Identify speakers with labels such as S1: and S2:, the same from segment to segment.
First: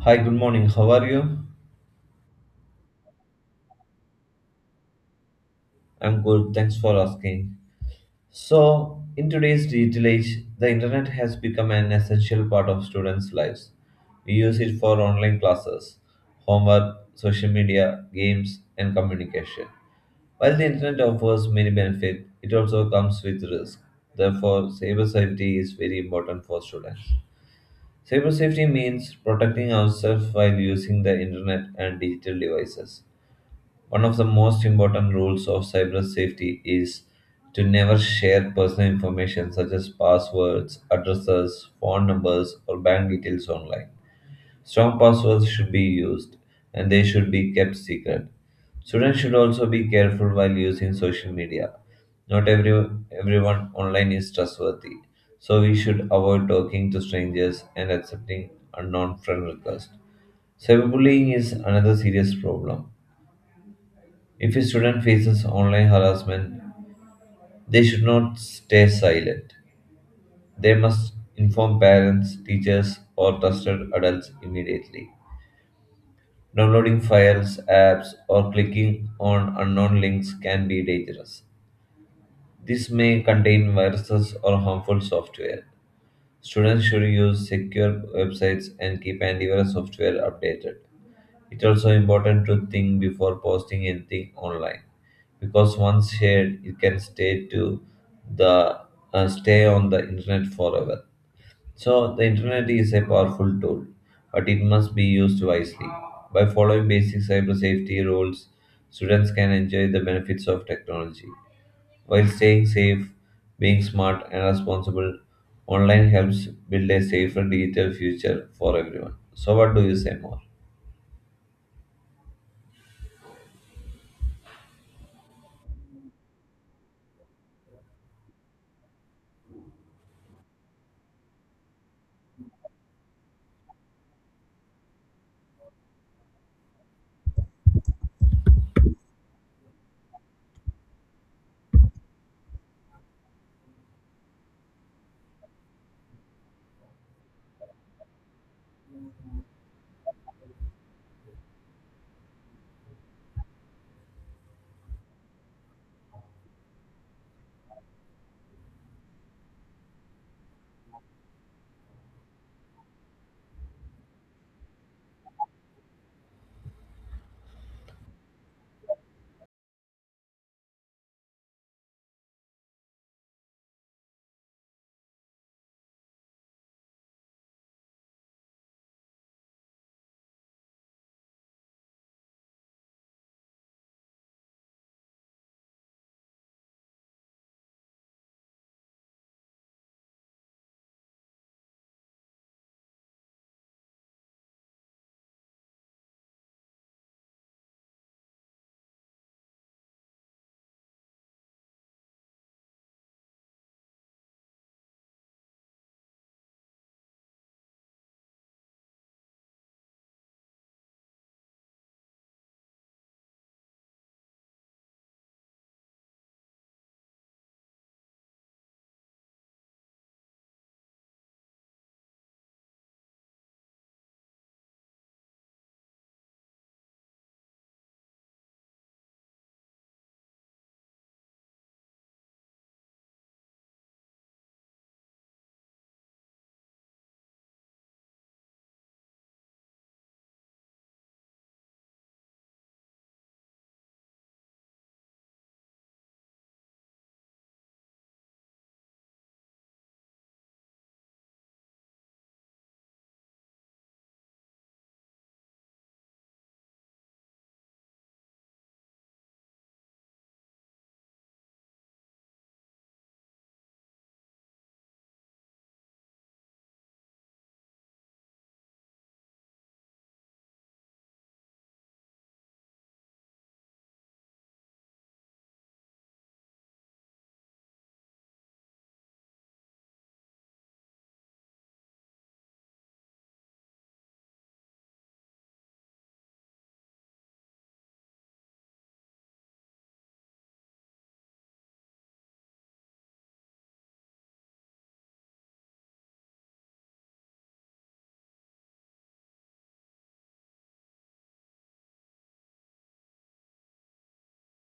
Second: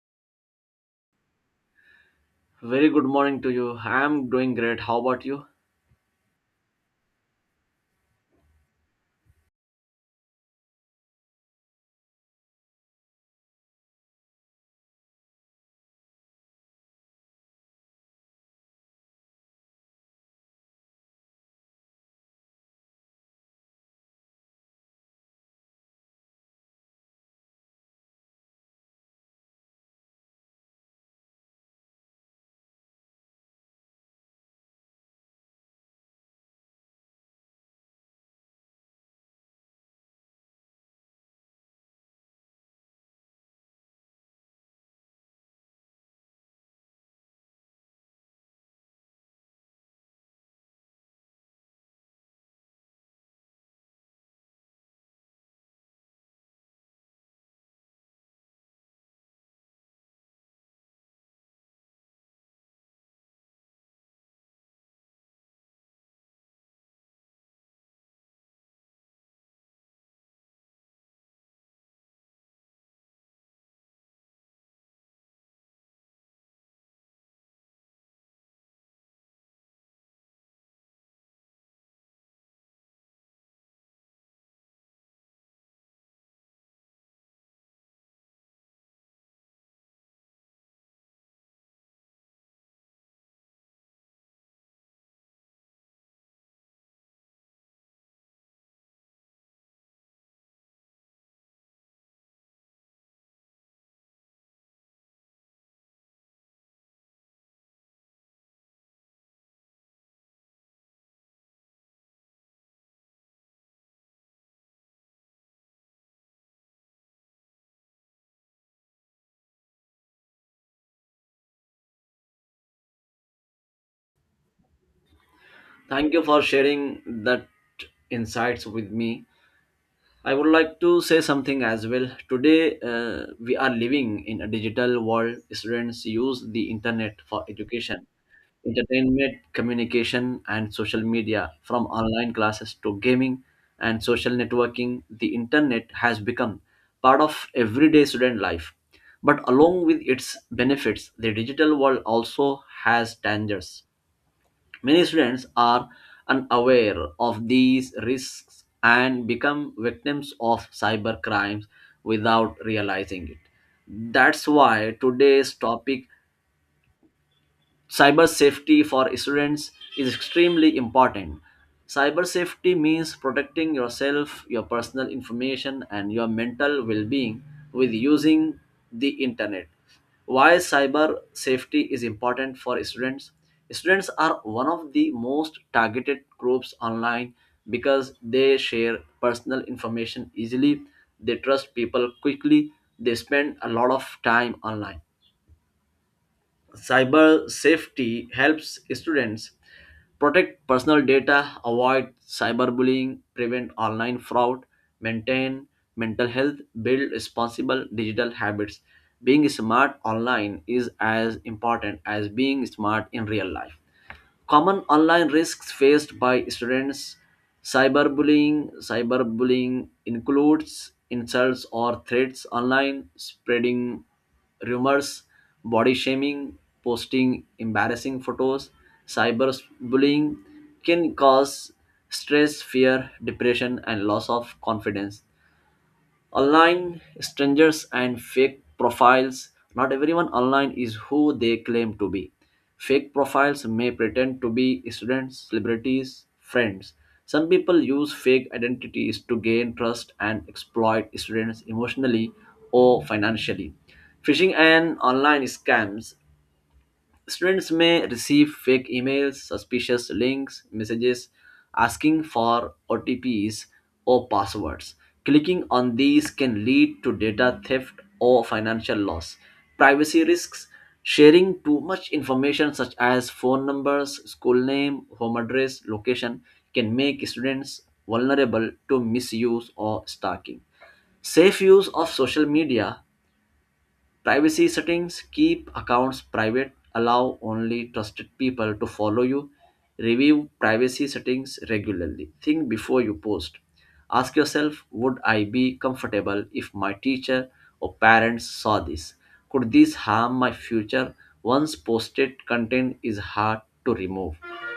S1: Hi, good morning. How are you?
S2: Very good morning to you. I'm doing great. How about you?
S1: I'm good. Thanks for asking. So, in today's digital age, the internet has become an essential part of students' lives. We use it for online classes, homework, social media, games, and communication. While the internet offers many benefits, it also comes with risk. Therefore, cyber safety is very important for students. Cyber safety means protecting ourselves while using the internet and digital devices. One of the most important rules of cyber safety is to never share personal information such as passwords, addresses, phone numbers, or bank details online. Strong passwords should be used and they should be kept secret. Students should also be careful while using social media. Not every, Everyone online is trustworthy, so we should avoid talking to strangers and accepting unknown friend requests. Cyberbullying is another serious problem. If a student faces online harassment, they should not stay silent. They must inform parents, teachers, or trusted adults immediately. Downloading files, apps, or clicking on unknown links can be dangerous. This may contain viruses or harmful software. Students should use secure websites and keep antivirus software updated. It's also important to think before posting anything online because once shared, it can stay to the stay on the internet forever. So the internet is a powerful tool, but it must be used wisely. By following basic cyber safety rules, students can enjoy the benefits of technology while staying safe, being smart and responsible. Online helps build a safer digital future for everyone. So, what do you say more?
S2: Thank you for sharing that insights with me. I would like to say something as well. Today, we are living in a digital world. Students use the internet for education entertainment, communication, and social media. From online classes to gaming and social networking, the internet has become part of everyday student life. But along with its benefits, the digital world also has dangers. Many students are unaware of these risks and become victims of cyber crimes without realizing it. That's why today's topic, cyber safety for students, is extremely important. Cyber safety means protecting yourself, your personal information, and your mental well-being with using the internet. Why cyber safety is important for students? Students are one of the most targeted groups online because they share personal information easily, they trust people quickly, they spend a lot of time online. Cyber safety helps students protect personal data, avoid cyberbullying, prevent online fraud, maintain mental health, build responsible digital habits. Being smart online is as important as being smart in real life. Common online risks faced by students: cyberbullying. Cyberbullying includes insults or threats online, spreading rumors, body shaming, posting embarrassing photos. Cyberbullying can cause stress, fear, depression, and loss of confidence. Online strangers and fake profiles. Not everyone online is who they claim to be. Fake profiles may pretend to be students, celebrities, friends. Some people use fake identities to gain trust and exploit students emotionally or financially. Phishing and online scams. Students may receive fake emails, suspicious links, messages asking for OTPs or passwords. Clicking on these can lead to data theft or financial loss. Privacy risks: sharing too much information such as phone numbers, school name, home address, location can make students vulnerable to misuse or stalking. Safe use of social media. Privacy settings: keep accounts private, allow only trusted people to follow you. Review privacy settings regularly. Think before you post. Ask yourself, would I be comfortable if my teacher or parents saw this? Could this harm my future? Once posted, content is hard to remove.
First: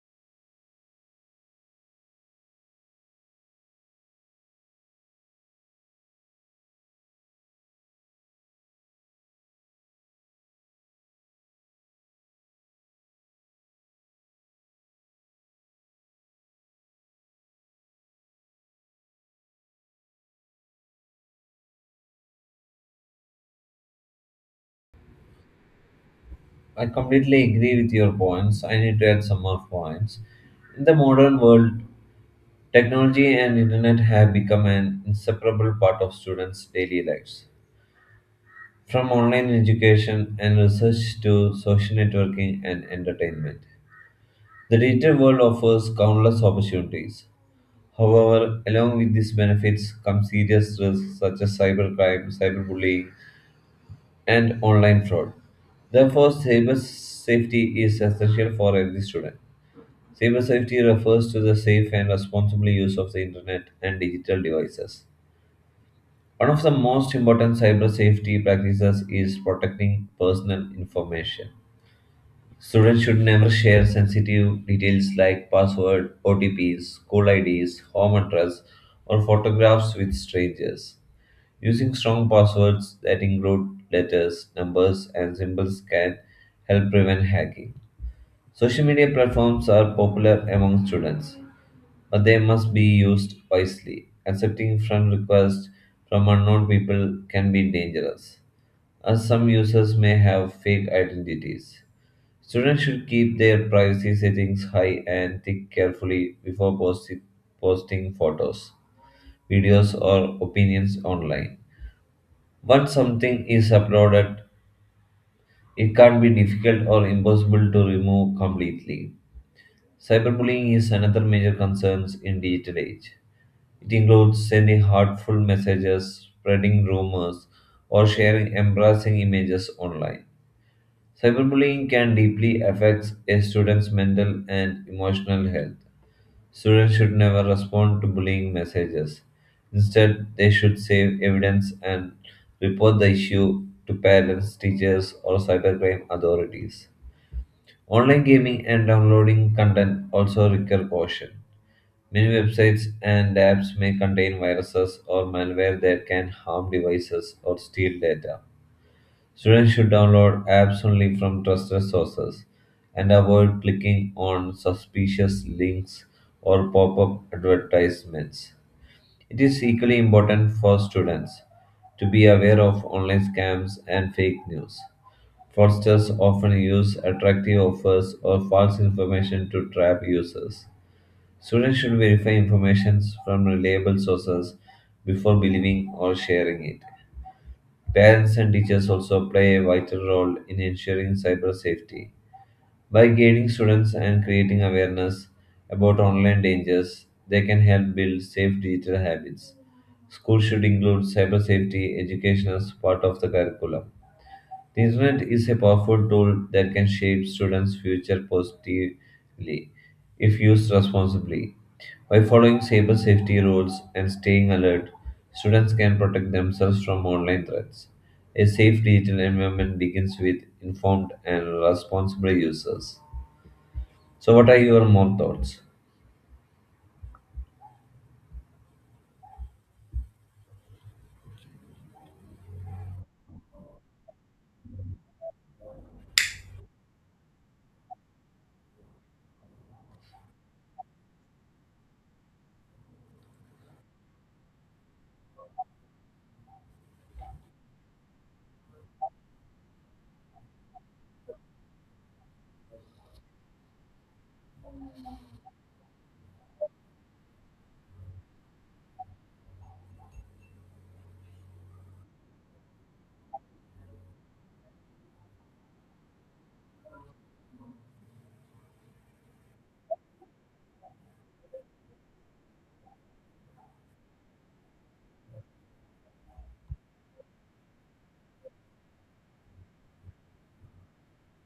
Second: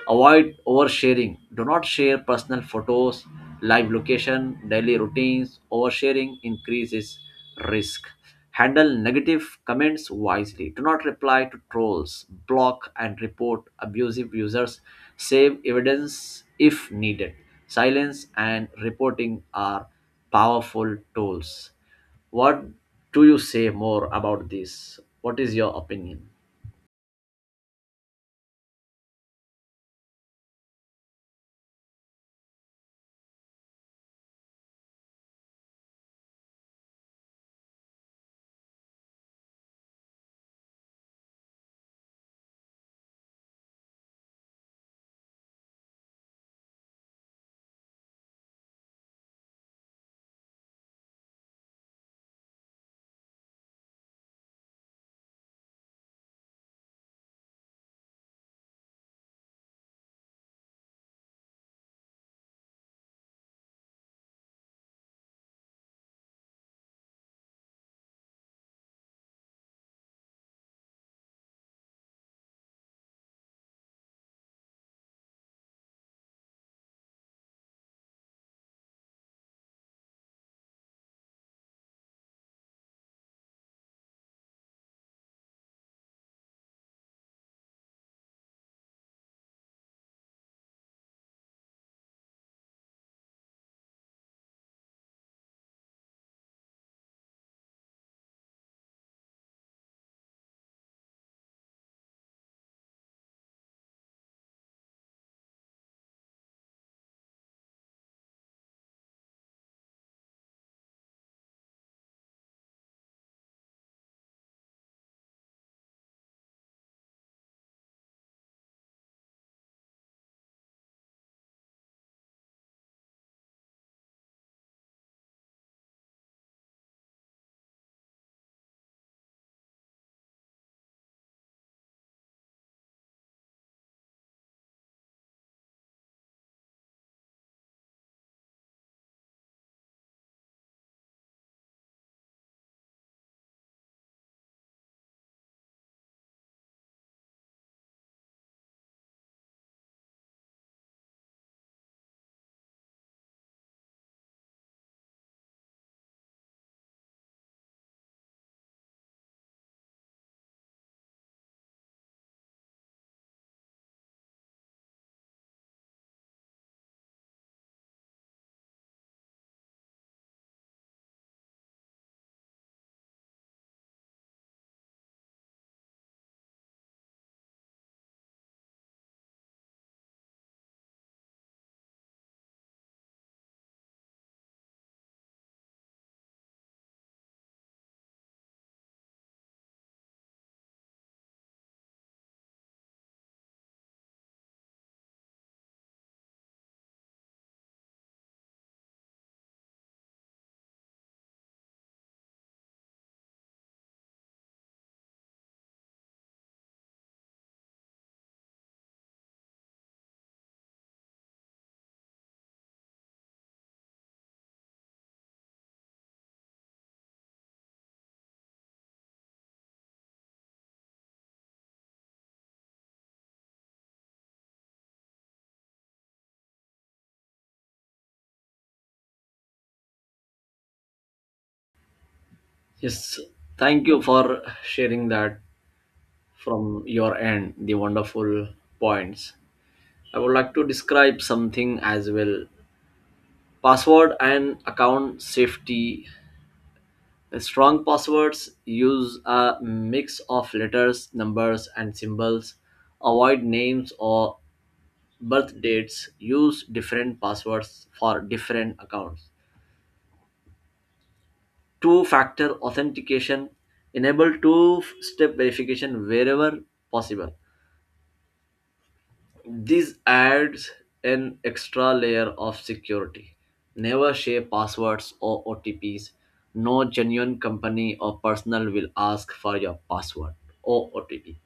S2: Avoid oversharing. Do not share personal photos, live location, daily routines. Oversharing increases risk. Handle negative comments wisely. Do not reply to trolls. Block and report abusive users. Save evidence if needed. Silence and reporting are powerful tools. What do you say more about this? What is your opinion?
S1: I completely agree with your points. I need to add some more points. In the modern world, technology and internet have become an inseparable part of students' daily lives. From online education and research to social networking and entertainment, the digital world offers countless opportunities. However, along with these benefits come serious risks such as cybercrime, cyberbullying, and online fraud. Therefore, cyber safety is essential for every student. Cybersafety refers to the safe and responsible use of the internet and digital devices. One of the most important cyber safety practices is protecting personal information. Students should never share sensitive details like password, OTPs, school IDs, home address, or photographs with strangers. Using strong passwords that include letters, numbers, and symbols can help prevent hacking. Social media platforms are popular among students but they must be used wisely. Accepting friend requests from unknown people can be dangerous, as some users may have fake identities. Students should keep their privacy settings high and think carefully before posting photos, videos, or opinions online. Once something is uploaded, it can't be difficult or impossible to remove completely. Cyberbullying is another major concern in digital age. It includes sending hurtful messages, spreading rumors, or sharing embarrassing images online. Cyberbullying can deeply affect a student's mental and emotional health. Students should never respond to bullying messages. Instead, they should save evidence and report the issue to parents, teachers, or cybercrime authorities. Online gaming and downloading content also require caution. Many websites and apps may contain viruses or malware that can harm devices or steal data. Students should download apps only from trusted sources and avoid clicking on suspicious links or pop up advertisements. It is equally important for students to be aware of online scams and fake news. Fraudsters often use attractive offers or false information to trap users. Students should verify information from reliable sources before believing or sharing it. Parents and teachers also play a vital role in ensuring cyber safety. By guiding students and creating awareness about online dangers, they can help build safe digital habits. Schools should include cyber safety education as part of the curriculum. The internet is a powerful tool that can shape students' future positively if used responsibly. By following cyber safety rules and staying alert, students can protect themselves from online threats. A safe digital environment begins with informed and responsible users. So, what are your more thoughts?
S2: Yes, thank you for sharing that from your end, the wonderful points. I would like to describe something as well. Password and account safety. Strong passwords use a mix of letters, numbers, and symbols. Avoid names or birth dates. Use different passwords for different accounts. Two factor authentication. Enable two step verification wherever possible. This adds an extra layer of security. Never share passwords or OTPs. No genuine company or personal will ask for your password or OTP.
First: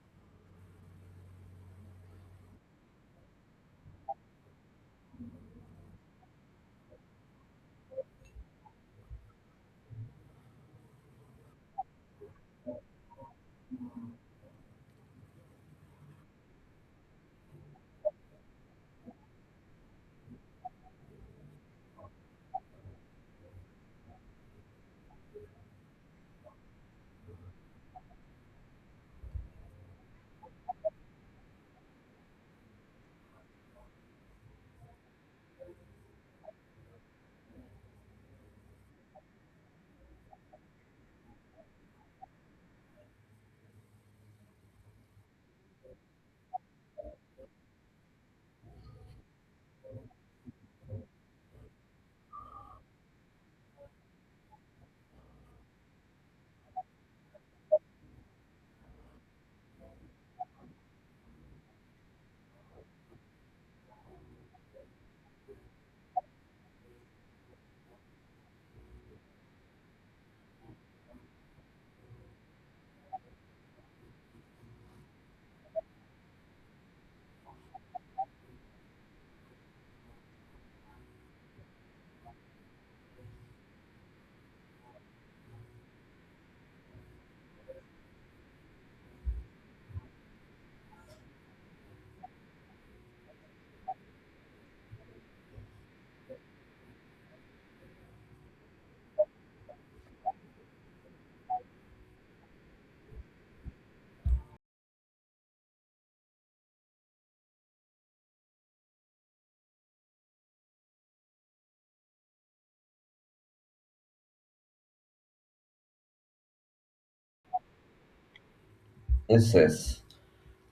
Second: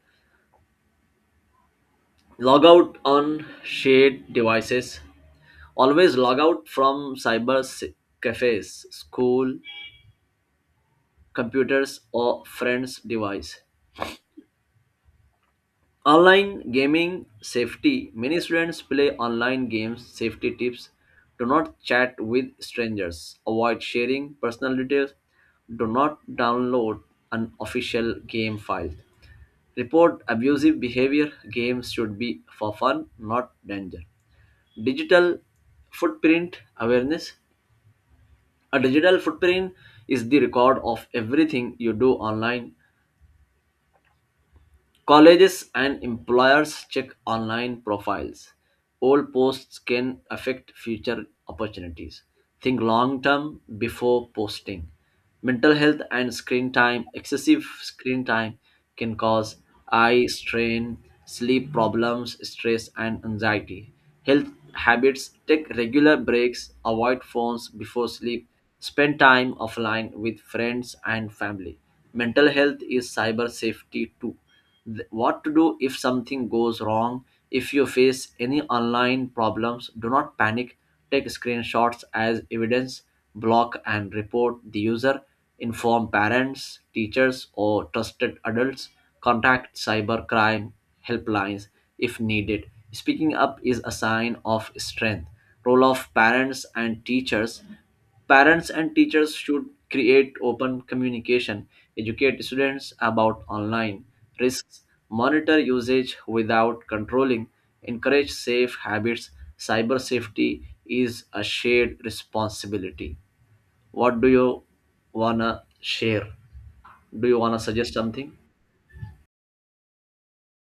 S2: Log out on shared devices. Always log out from cyber cafes, school, computers, or friends' device. Online gaming safety. Many students play online games. Safety tips: do not chat with strangers. Avoid sharing personal details. Do not download an official game file. Report abusive behavior. Games should be for fun, not danger. Digital footprint awareness. A digital footprint is the record of everything you do online. Colleges and employers check online profiles. Old posts can affect future opportunities. Think long term before posting. Mental health and screen time: excessive screen time can cause eye strain, sleep problems, stress, and anxiety. Health habits: take regular breaks, avoid phones before sleep, spend time offline with friends and family. Mental health is cyber safety too. What to do if something goes wrong: if you face any online problems, do not panic, take screenshots as evidence, block and report the user, inform parents, teachers, or trusted adults, contact cybercrime helplines if needed. Speaking up is a sign of strength. Role of parents and teachers. Parents and teachers should create open communication, educate students about online risks, monitor usage without controlling, encourage safe habits. Cyber safety is a shared responsibility. What do you wanna share? Do you wanna suggest something?
S1: Yes.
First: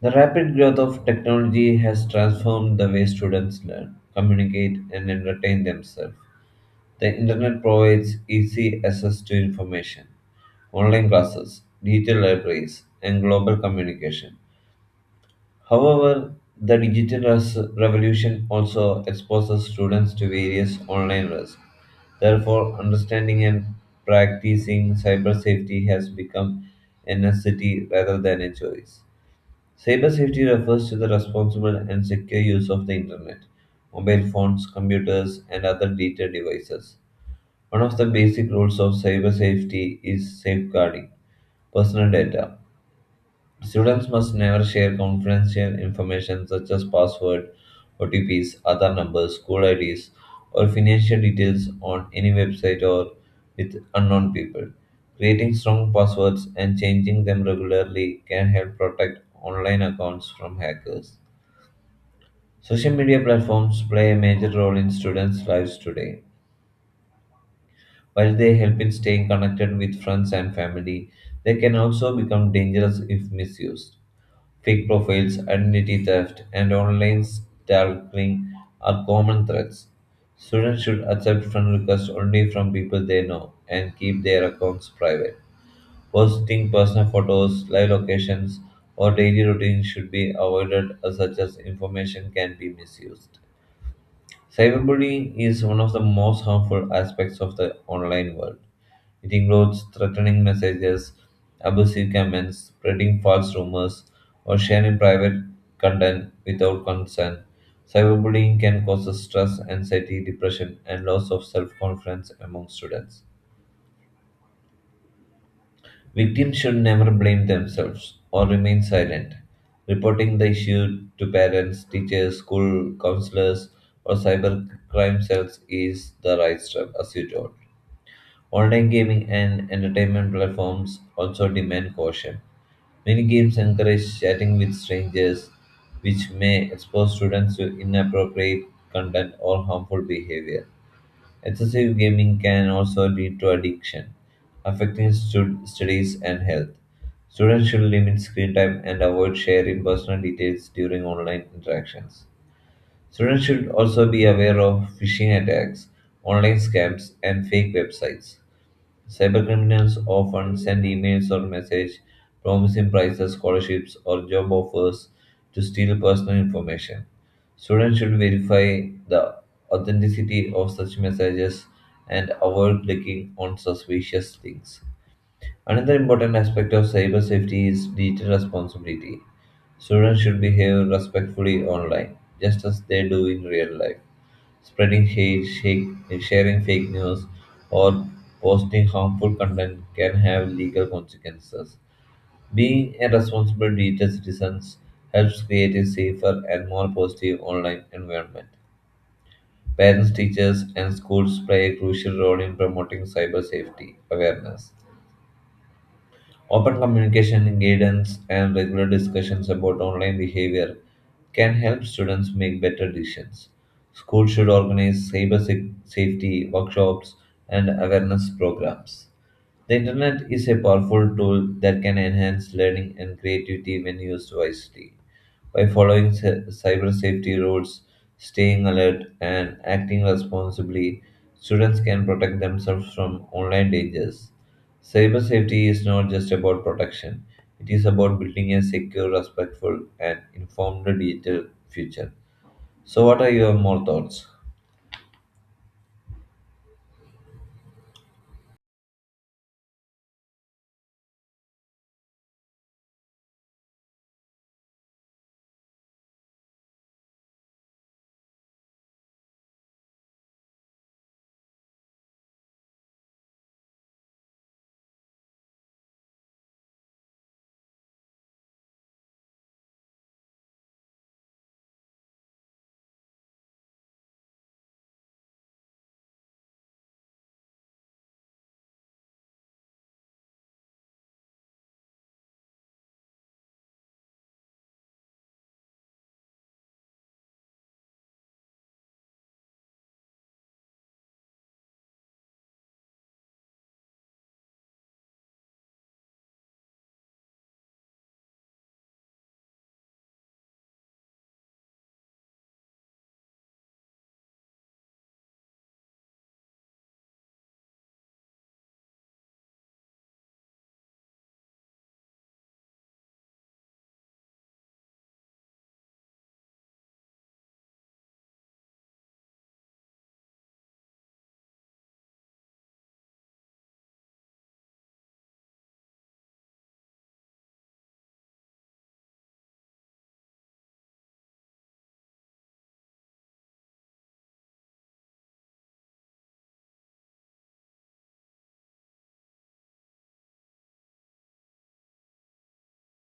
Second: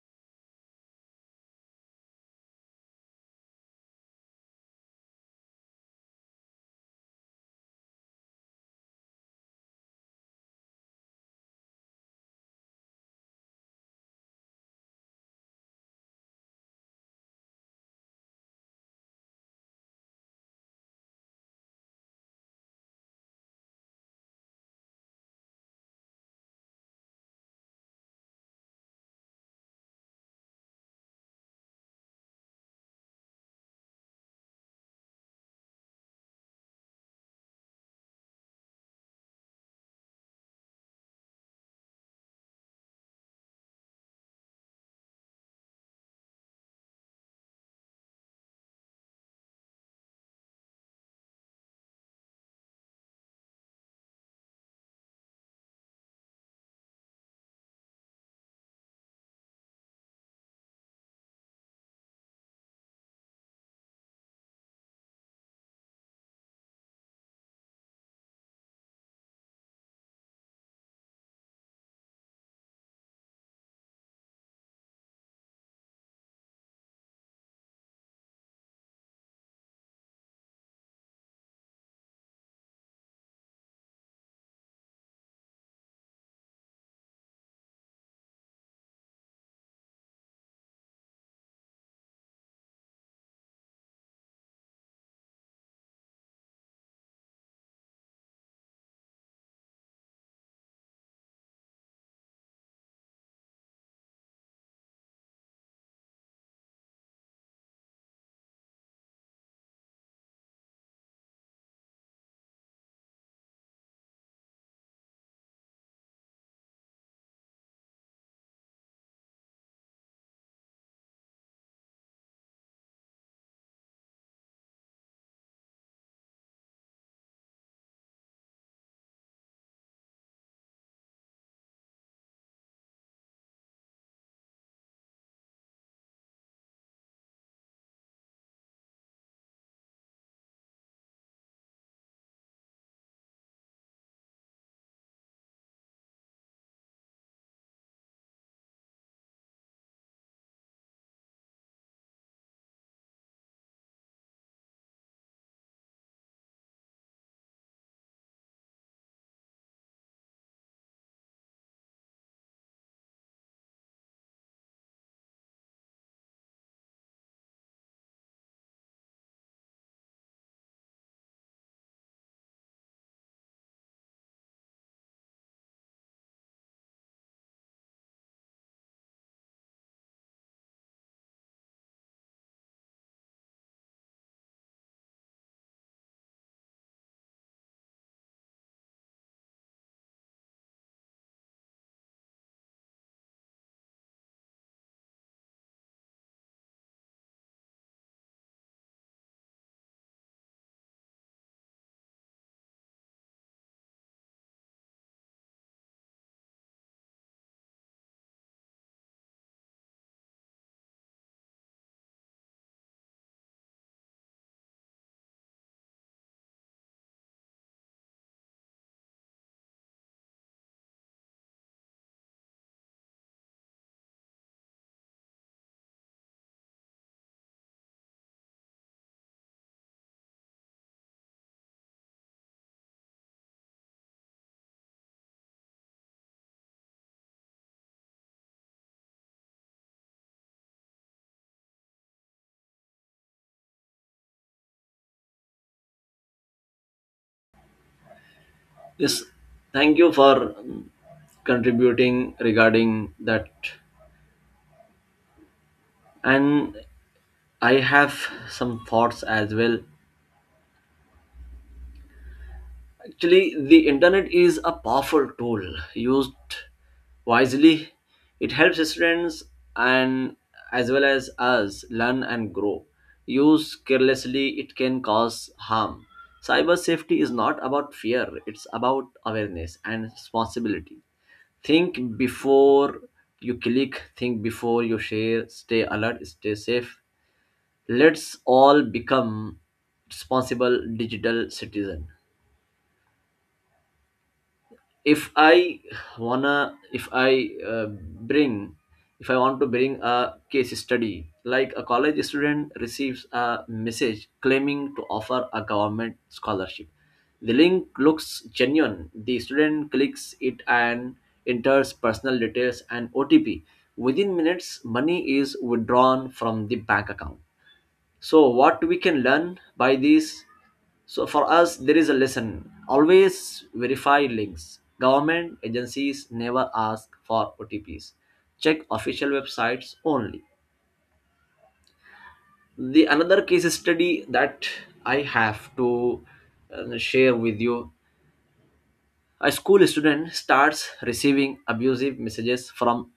S1: The rapid growth of technology has transformed the way students learn, communicate, and entertain themselves. The internet provides easy access to information, online classes, digital libraries, and global communication. However, the revolution also exposes students to various online risks. Therefore, understanding and practicing cyber safety has become a necessity rather than a choice. Cybersafety refers to the responsible and secure use of the internet, mobile phones, computers, and other digital devices. One of the basic rules of cyber safety is safeguarding personal data. Students must never share confidential information such as password, OTPs, other numbers, school IDs, or financial details on any website or with unknown people. Creating strong passwords and changing them regularly can help protect online accounts from hackers. Social media platforms play a major role in students' lives today. While they help in staying connected with friends and family, they can also become dangerous if misused. Fake profiles, identity theft, and online stalking are common threats. Students should accept friend requests only from people they know and keep their accounts private. Posting personal photos, live locations, or daily routines should be avoided as such as information can be misused. Cyberbullying is one of the most harmful aspects of the online world. It includes threatening messages, abusive comments, spreading false rumors, or sharing private content without consent. Cyberbullying can cause stress, anxiety, depression, and loss of self confidence among students. Victims should never blame themselves or remain silent. Reporting the issue to parents, teachers, school counselors, or cybercrime cells is the right step, as you told. Online gaming and entertainment platforms also demand caution. Many games encourage chatting with strangers, which may expose students to inappropriate content or harmful behavior. Excessive gaming can also lead to addiction, affecting studies and health. Students should limit screen time and avoid sharing personal details during online interactions. Students should also be aware of phishing attacks, online scams, and fake websites. Cybercriminals often send emails or messages promising prizes, scholarships, or job offers to steal personal information. Students should verify the authenticity of such messages and avoid clicking on suspicious links. Another important aspect of cyber safety is digital responsibility. Students should behave respectfully online, just as they do in real life. Spreading hate, shake, Sharing fake news, or posting harmful content can have legal consequences. Being a responsible digital citizen helps create a safer and more positive online environment. Parents, teachers, and schools play a crucial role in promoting cyber safety awareness. Open communication, guidance, and regular discussions about online behavior can help students make better decisions. Schools should organize safety workshops and awareness programs. The internet is a powerful tool that can enhance learning and creativity when used wisely. By following cyber safety rules, staying alert, and acting responsibly, students can protect themselves from online dangers. Cyber safety is not just about protection, it is about building a secure, respectful, and informed digital future. So, what are your more thoughts?
S2: Yes, thank you for contributing regarding that. And I have some thoughts as well. Actually, the internet is a powerful tool. Used wisely, it helps students and as well as us learn and grow. Used carelessly, it can cause harm. Cyber safety is not about fear, it's about awareness and responsibility. Think before you click, think before you share, stay alert, stay safe. Let's all become responsible digital citizen. if i wanna if i uh, bring if I want to bring a case study, like a college student receives a message claiming to offer a government scholarship. The link looks genuine. The student clicks it and enters personal details and otp. Within minutes money is withdrawn from the bank account. So what we can learn by this, so for us there is a lesson: always verify links. Government agencies never ask for otps. Check official websites only. The another case study that I have to share with you: a school student starts receiving abusive messages from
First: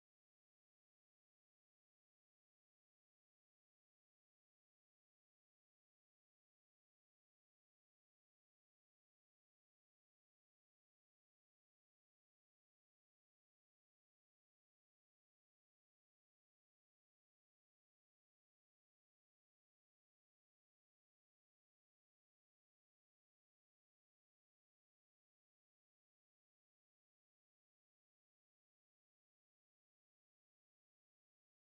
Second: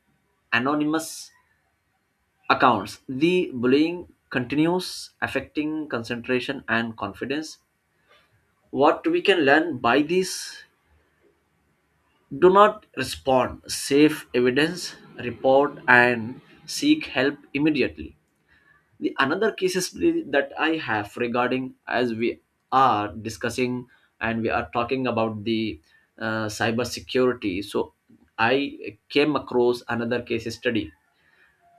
S2: anonymous accounts. The bullying continues, affecting concentration and confidence. What we can learn by this: do not respond, save evidence, report and seek help immediately. The another cases that I have, regarding as we are discussing and we are talking about the cyber security, so I came across another case study.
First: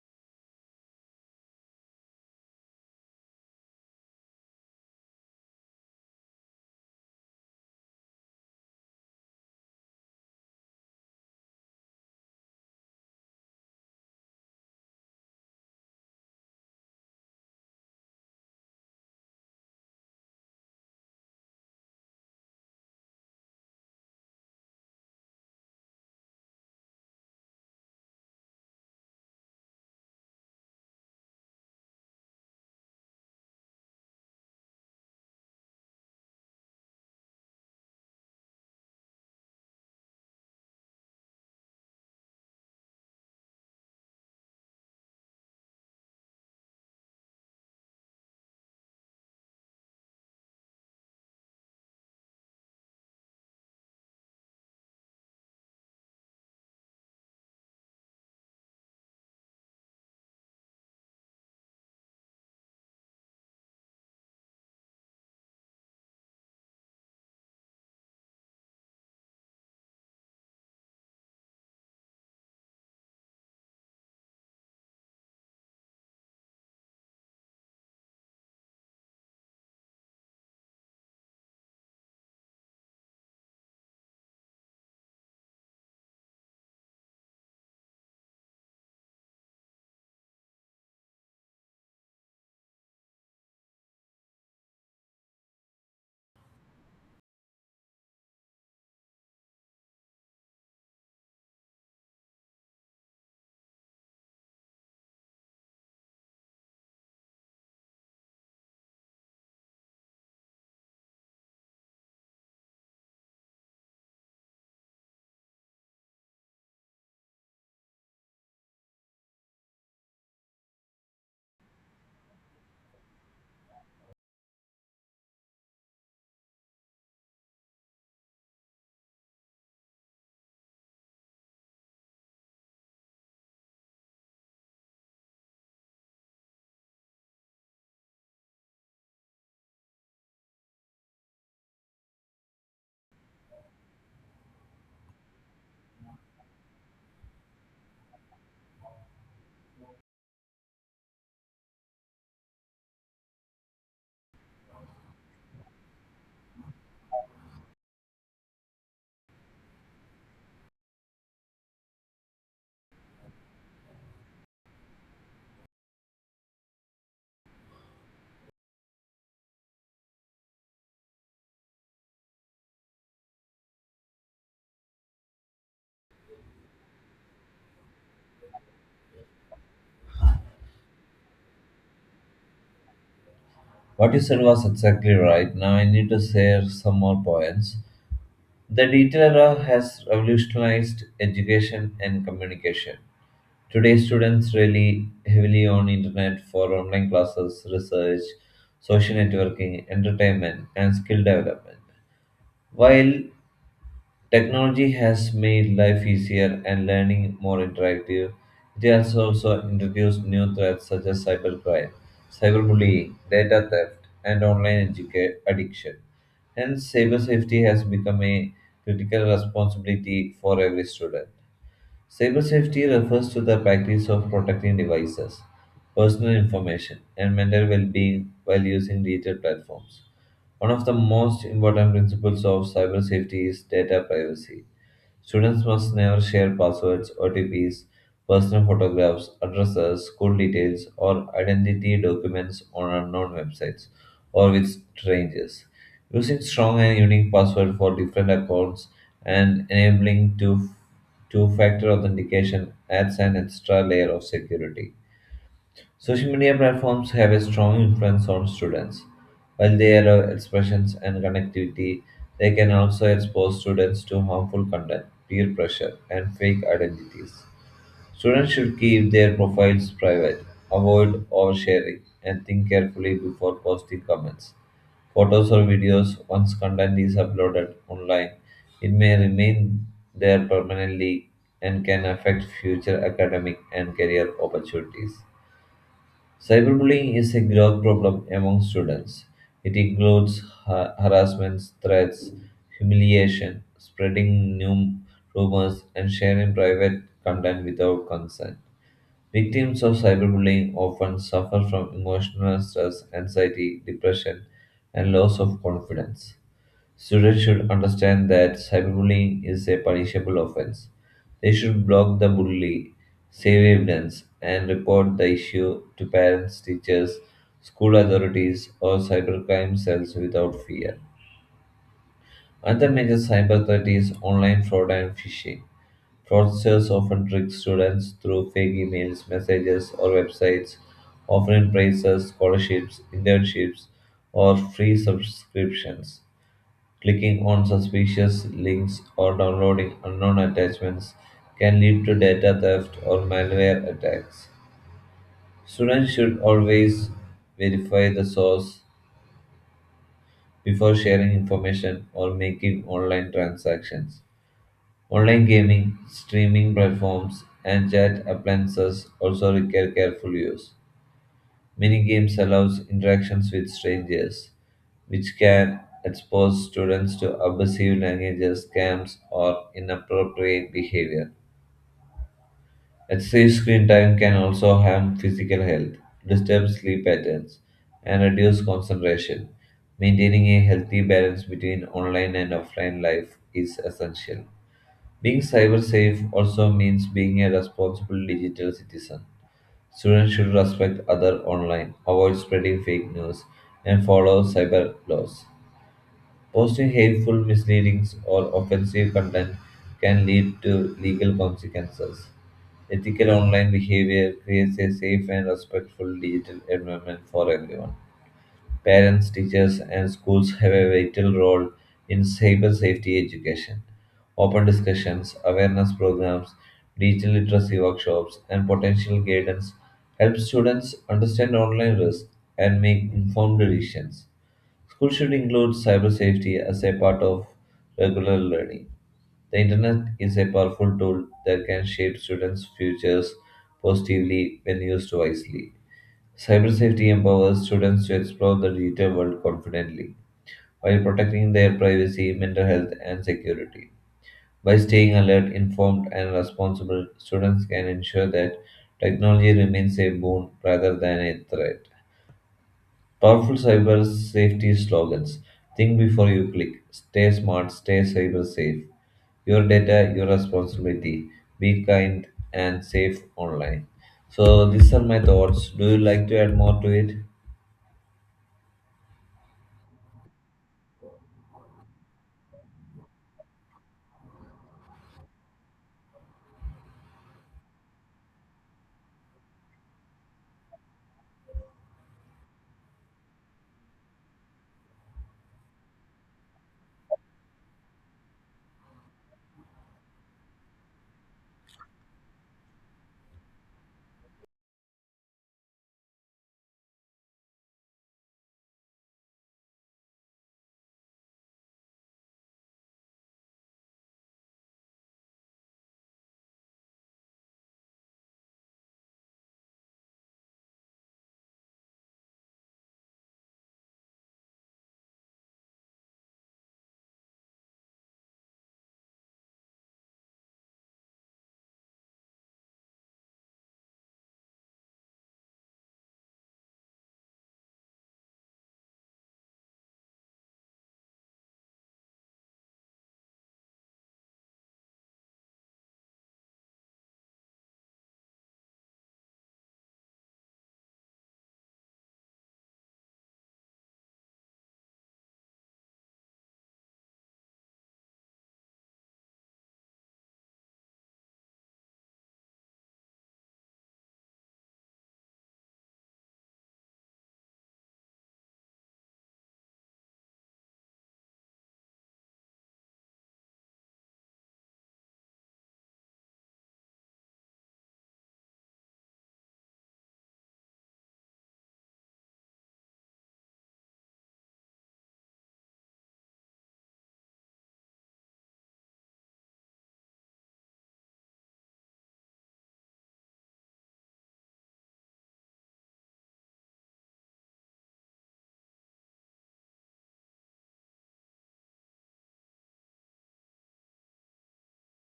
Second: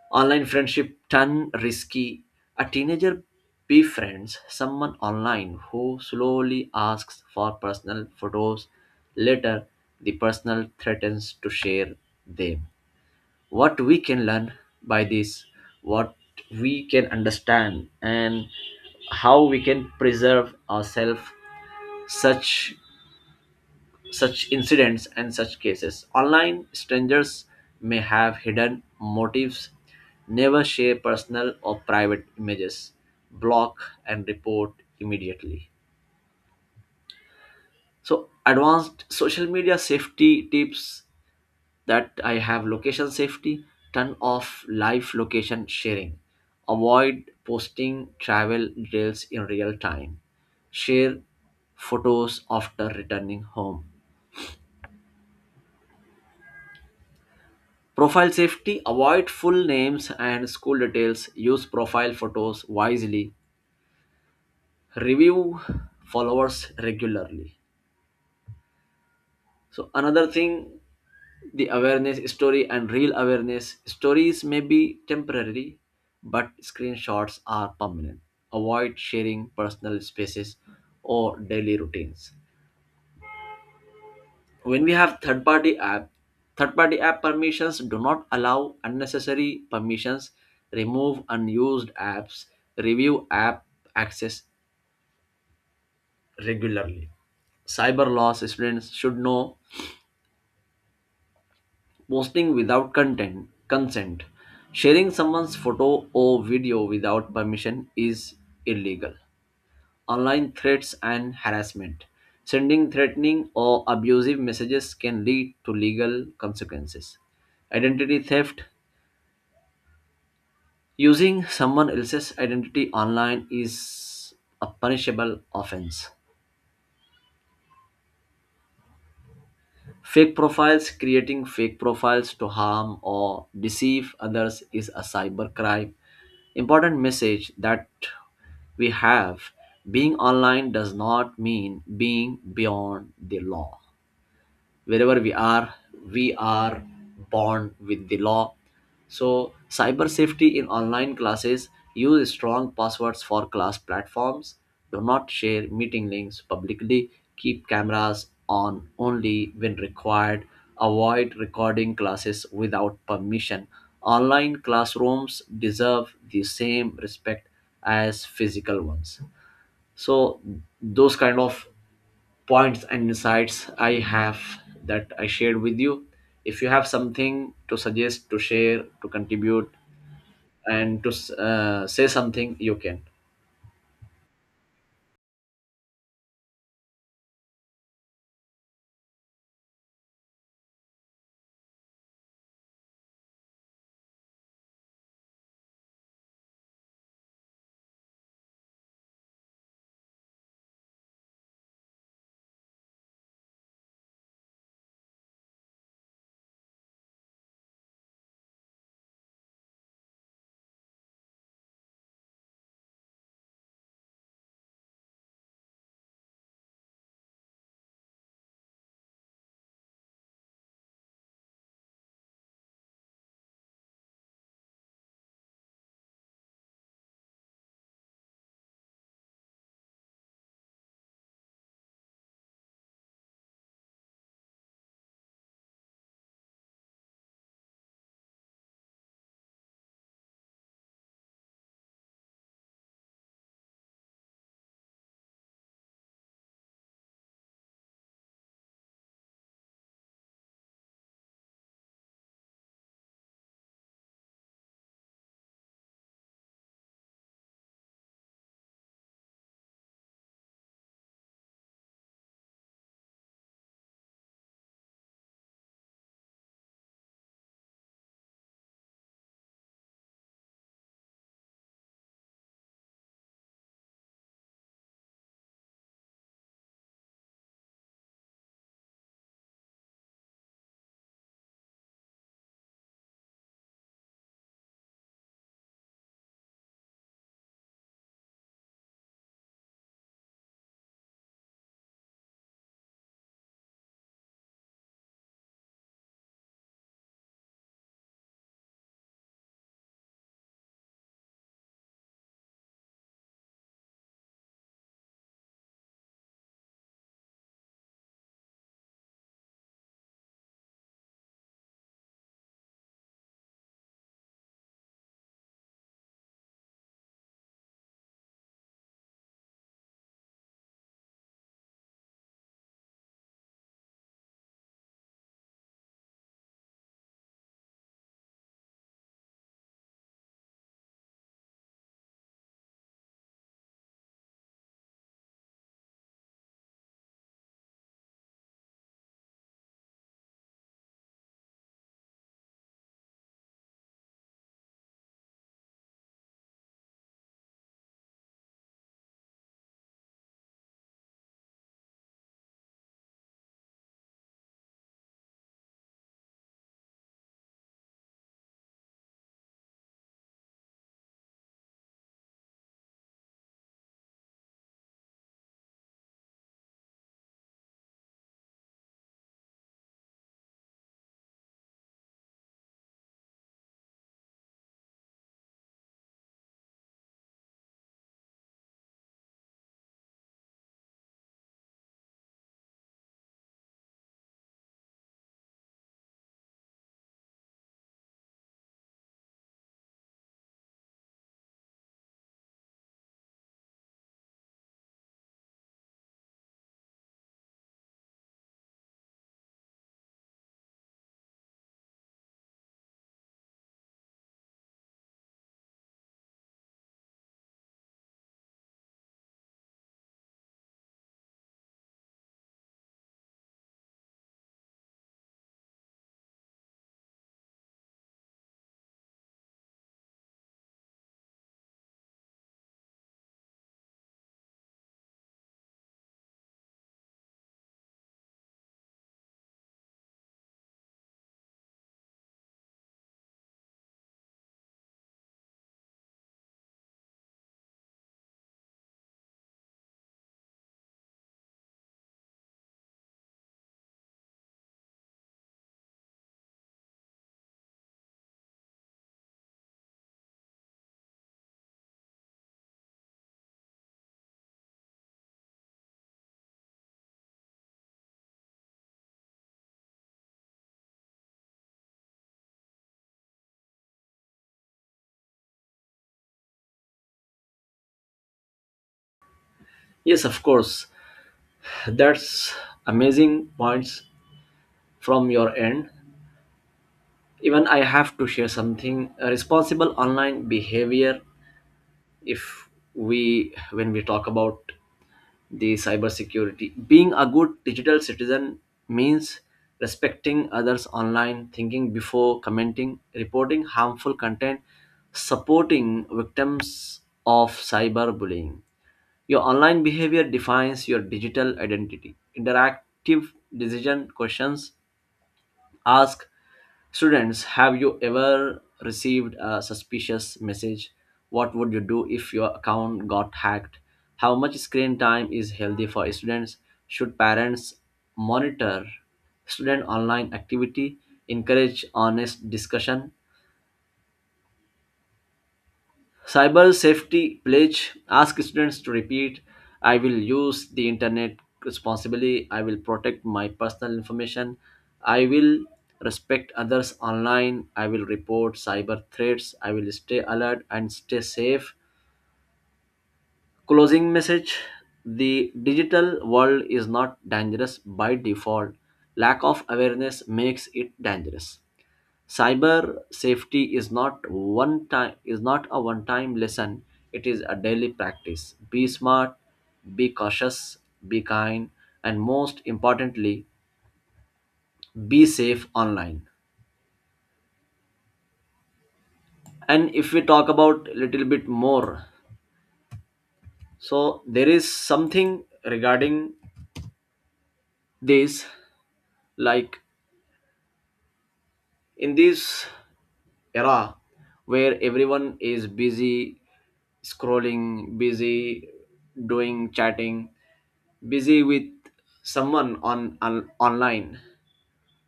S2: Online friendship turn risky. A teenager befriends someone online who slowly asks for personal photos. Later, the personal threatens to share them. What we can learn by this, what we can understand, and how we can preserve ourselves such such incidents and such cases. Online strangers may have hidden motives. Never share personal or private images, block and report immediately. So, advanced social media safety tips that I have: location safety, turn off live location sharing, avoid posting travel details in real time, share photos after returning home. Profile safety: avoid full names and school details, use profile photos wisely, review followers regularly. So, another thing, the awareness story and real awareness stories may be temporary, but screenshots are permanent. Avoid sharing personal spaces or daily routines. When we have third party app, third party app permissions, do not allow unnecessary permissions, remove unused apps, review app access regularly. Cyber law students should know: posting without content consent, sharing someone's photo or video without permission is illegal. Online threats and harassment: sending threatening or abusive messages can lead to legal consequences. Identity theft: using someone else's identity online is a punishable offense. Fake profiles: creating fake profiles to harm or deceive others is a cybercrime. Important message that we have: being online does not mean being beyond the law. Wherever we are, we are bound with the law. So, cyber safety in online classes: use strong passwords for class platforms, do not share meeting links publicly, keep cameras on only when required, avoid recording classes without permission. Online classrooms deserve the same respect as physical ones. So, those kind of points and insights I have that I shared with you. If you have something to suggest, to share, to contribute, and to say something, you can.
S1: What you said was exactly right. Now, I need to share some more points. The digital era has revolutionized education and communication. Today, students rely heavily on internet for online classes, research, social networking, entertainment, and skill development. While technology has made life easier and learning more interactive, it has also introduced new threats such as cybercrime, cyberbullying, data theft, and addiction. Hence, cyber safety has become a critical responsibility for every student. Cybersafety refers to the practice of protecting devices, personal information, and mental well being while using digital platforms. One of the most important principles of cyber safety is data privacy. Students must never share passwords, OTPs, personal photographs, addresses, school details, or identity documents on unknown websites or with strangers. Using strong and unique password for different accounts and enabling two factor authentication adds an extra layer of security. Social media platforms have a strong influence on students. While they allow expressions and connectivity, they can also expose students to harmful content, peer pressure, and fake identities. Students should keep their profiles private, avoid oversharing, and think carefully before posting comments. Photos or videos, once content is uploaded online, it may remain there permanently and can affect future academic and career opportunities. Cyberbullying is a growing problem among students. It includes harassment, threats, humiliation, spreading new rumors, and sharing private content without consent. Victims of cyberbullying often suffer from emotional stress, anxiety, depression, and loss of confidence. Students should understand that cyberbullying is a punishable offense. They should block the bully, save evidence, and report the issue to parents, teachers, school authorities, or cybercrime cells without fear. Another major cyber threat is online fraud and phishing. Fraudsters often trick students through fake emails, messages, or websites offering prizes, scholarships, internships, or free subscriptions. Clicking on suspicious links or downloading unknown attachments can lead to data theft or malware attacks. Students should always verify the source before sharing information or making online transactions. Online gaming, streaming platforms, and chat appliances also require careful use. Many games allows interactions with strangers, which can expose students to abusive languages, scams, or inappropriate behavior. Excessive screen time can also harm physical health, disturb sleep patterns, and reduce concentration. Maintaining a healthy balance between online and offline life is essential. Being cyber safe also means being a responsible digital citizen. Students should respect others online, avoid spreading fake news, and follow cyber laws. Posting hateful, misleading, or offensive content can lead to legal consequences. Ethical online behavior creates a safe and respectful digital environment for everyone. Parents, teachers, and schools have a vital role in cyber safety education. Open discussions, awareness programs, digital literacy workshops, and potential guidance help students understand online risks and make informed decisions. School should include cyber safety as a part of regular learning. The internet is a powerful tool that can shape students' futures positively when used wisely. Cyber safety empowers students to explore the digital world confidently while protecting their privacy, mental health, and security. By staying alert, informed, and responsible, students can ensure that technology remains a boon rather than a threat. Powerful cyber safety slogans. Think before you click, stay smart, stay cyber safe. Your data, your responsibility. Be kind and safe online. So, these are my thoughts. Do you like to add more to it?
S2: Yes, of course. That's amazing points from your end. Even I have to share something. Responsible online behavior. If we, when we talk about the cybersecurity, being a good digital citizen means respecting others online, thinking before commenting, reporting harmful content, supporting victims of cyberbullying. Your online behavior defines your digital identity. Interactive decision questions ask: students, have you ever received a suspicious message? What would you do if your account got hacked? How much screen time is healthy for students? Should parents monitor student online activity? Encourage honest discussion. Cyber safety pledge, ask students to repeat: I will use the internet responsibly, I will protect my personal information, I will respect others online, I will report cyber threats, I will stay alert and stay safe. Closing message. The digital world is not dangerous by default. Lack of awareness makes it dangerous. Cyber safety is not one time, is not a one time lesson. It is a daily practice. Be smart, be cautious, be kind, and most importantly, be safe online. And if we talk about little bit more, so there is something regarding this, like in this era where everyone is busy scrolling, busy doing chatting, busy with someone on online.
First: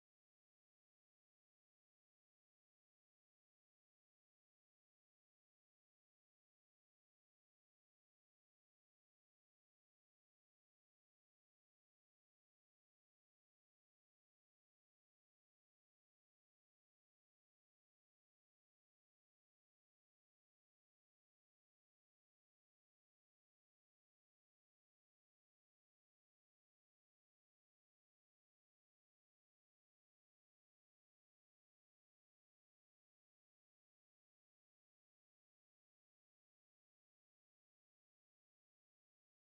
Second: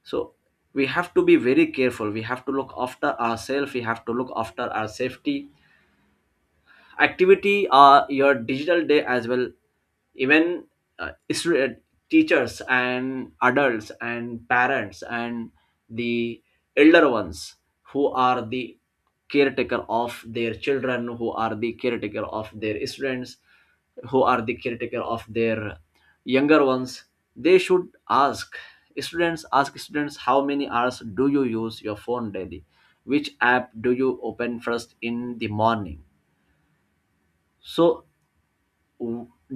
S2: So we have to be very careful. We have to look after ourselves. We have to look after our safety. Activity are your digital day as well. Even uh, isra- teachers and adults and parents and the elder ones, who are the caretaker of their children, who are the caretaker of their students, who are the caretaker of their younger ones, they should ask students, ask students: how many hours do you use your phone daily? Which app do you open first in the morning? So,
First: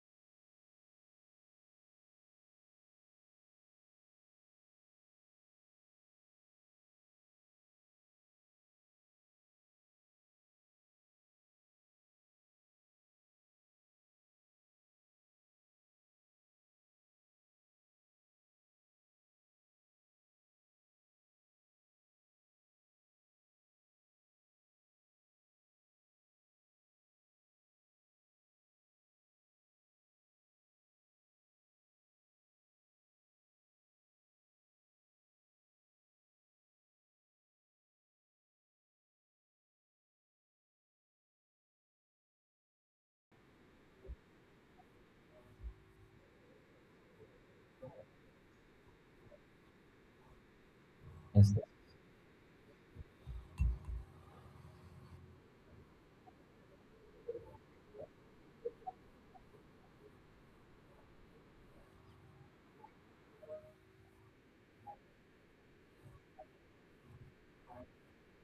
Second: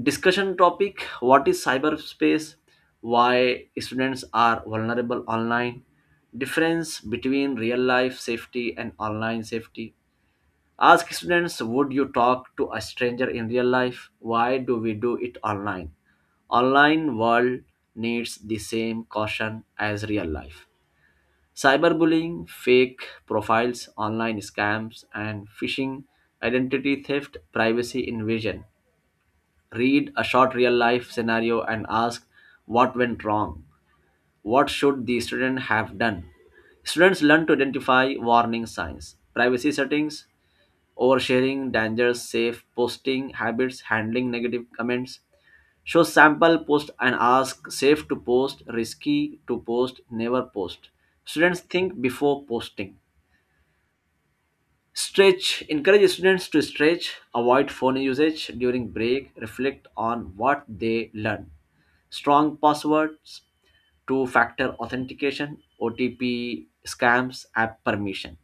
S2: discussion topic: what is cyberspace? Why students are vulnerable online? Difference between real life safety and online safety. Ask students: would you talk to a stranger in real life? Why do we do it online? Online world needs the same caution as real life. Cyberbullying, fake profiles, online scams and phishing, identity theft, privacy invasion. Read a short real life scenario and ask: what went wrong? What should the student have done? Students learn to identify warning signs, privacy settings, oversharing dangers, safe posting habits, handling negative comments. Show sample post and ask: safe to post, risky to post, never post?
S1: Yes,
S2: Students think before posting. Stretch. Encourage students to stretch, avoid phone usage during break, reflect on what they learn. Strong passwords, two factor authentication, OTP scams, app permission.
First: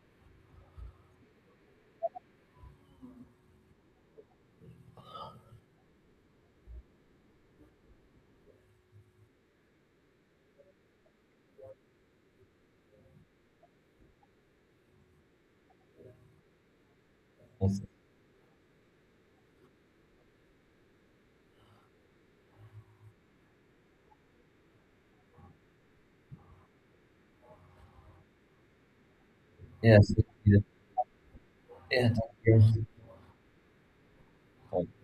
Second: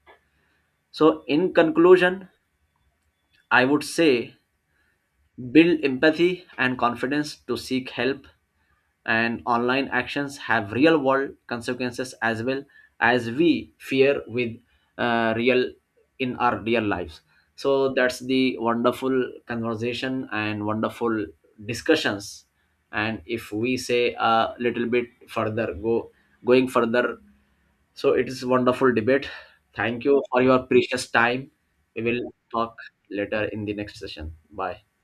S2: So, in conclusion, I would say build empathy and confidence to seek help, and online actions have real world consequences as well, as we fear with real in our real lives.
S1: yes.
S2: So that's the wonderful conversation and wonderful discussions. And if we say a little bit further go going further, so it is wonderful debate. Thank
S1: Yes.
S2: you for your
S1: Yeah.
S2: precious time. We
S1: Thank
S2: will talk
S1: you.
S2: later in the next session. Bye.
S1: Thank